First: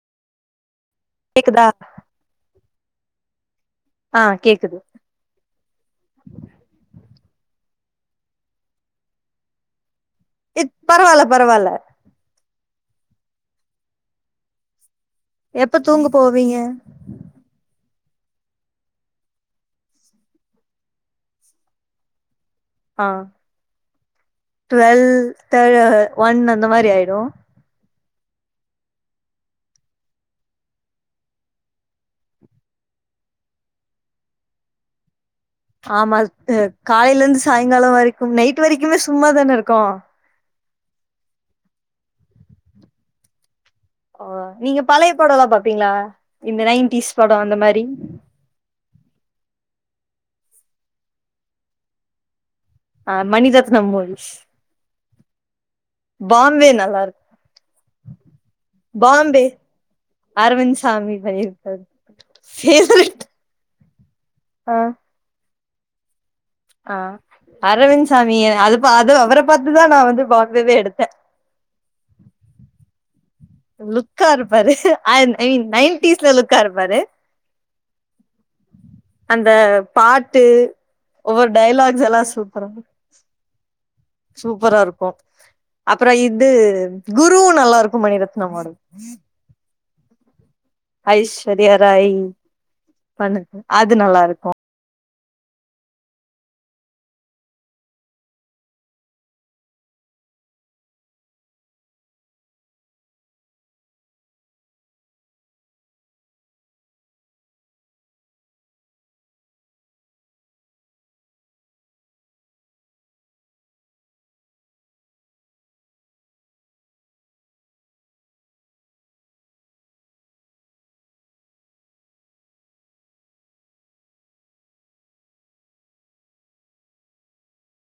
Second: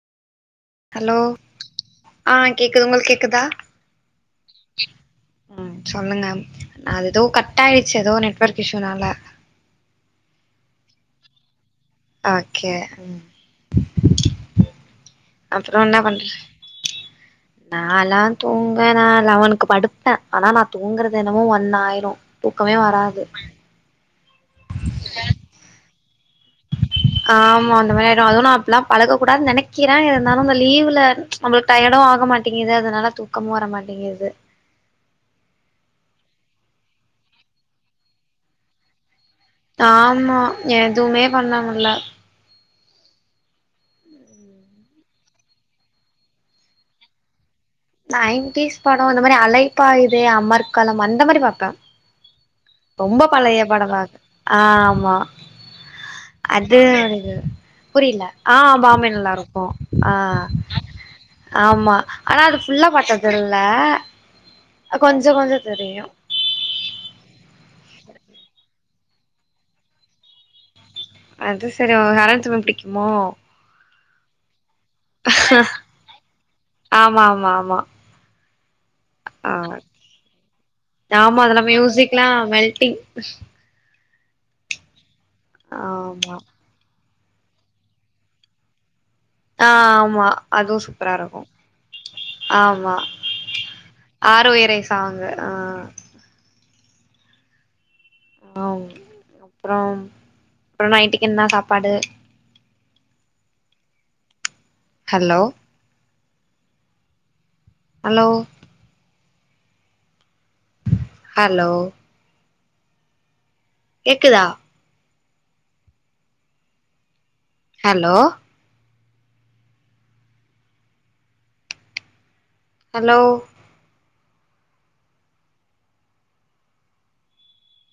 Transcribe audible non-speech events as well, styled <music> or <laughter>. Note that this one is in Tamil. ஹலோ கேக்குதா ஆ கேக்குது உங்களுக்கு கேக்குதா ஆ கேக்குது சொல்லுங்க அது ஏதோ கட் ஆயிர்ச்சி ஏதோ நெட்வொர்க் இஸ்யூனால இத் பரவால்ல பரவால்ல ஆகிய அப்பறோ எப்ப என்ன தூங்க பண்ற போவீங்க நாலா தூங்கன லெவனுக்கு படுத்த ஆனா நா தூங்கறது என்னமோ ஒன் ஆயிரு தூக்கமே ஆ வராது டுவெல் தேர்டு ஒன் அந்த மாரி ஆயிடு ஆமா அந்த மாரி ஆயிடு அதுவு நா அப்டி எல்லா பழகக்கூடாது நெனைக்கிற இருந்தாலு இந்த லீவ்ல அவங்களுக்கு டயர்டு ஆக மாட்டேங்கிது அதனால தூக்கமு வர மாட்டேங்கிது ஆமா காலேல இருந்து சாயங்காலோ வரைக்கு நைட் வரைக்குமே சும்மா தான இருக்கு ஆமா எதுமே பண்ண முடில ஓ நீங்க பழய படோ எல்லா பாப்பீங்களா இந்த நைன்டீஸ் படோ அந்த மாரி நைன்டீஸ் படோ இந்த மாரி அலைப்பாயுதே அமர்களம் அந்த மாரி பாப்பே ஆ ரொம்ப பழய மணிரத்னம் படபாத்த மூவிஸ் பாம்பே நல்லா இருக்கு புரில ஆ பாம்பே நல்லா இருக்கு ஆ அரவிந்த் சாமி பண்ணிருப்பாரு ஆமா ஆனா அது ஃபுல்லா பாத்தா ஃபேவரட் தெர்ல ஆ கொஞ்சோ கொஞ்சோ தெரியு ஆ அரவிந்த்சாமிய அதுப்ப அது அவர பாத்துதா நா வந்து <unintelligible> எடுத்தே அது செரி உ அரவிந்த் சாமி புடிக்குமோ லுக்காருப்பாரு ஐ இன் நைன்டீஸ்ல லுக்காருப்பாரு ஆமா ஆமா அந்த ஆ பாட்டு ஆமா ஒவ்வொரு அதுல டைலாக்ஸெல்லா மியூசிக்லா சூப்பரா மெல்டிங் சூப்பரா இருக்கு அப்றோ ஆமா இது குருவு நல்லா இருக்கு மணிரத்னமோட ஆமா அதுவு சூப்பரா இருக்கு ஐஸ்வர்யா ராய் ஆமா பண்ணுது அது நல்லா இருக்கு ஆருயிரே தாங்க ஆ ஆ அப்பறம் அப்றோ நைட்டுக்கு என்ன சாப்பாடு ஹலோ ஹலோ ஹலோ கேக்குதா ஹலோ ஹலோ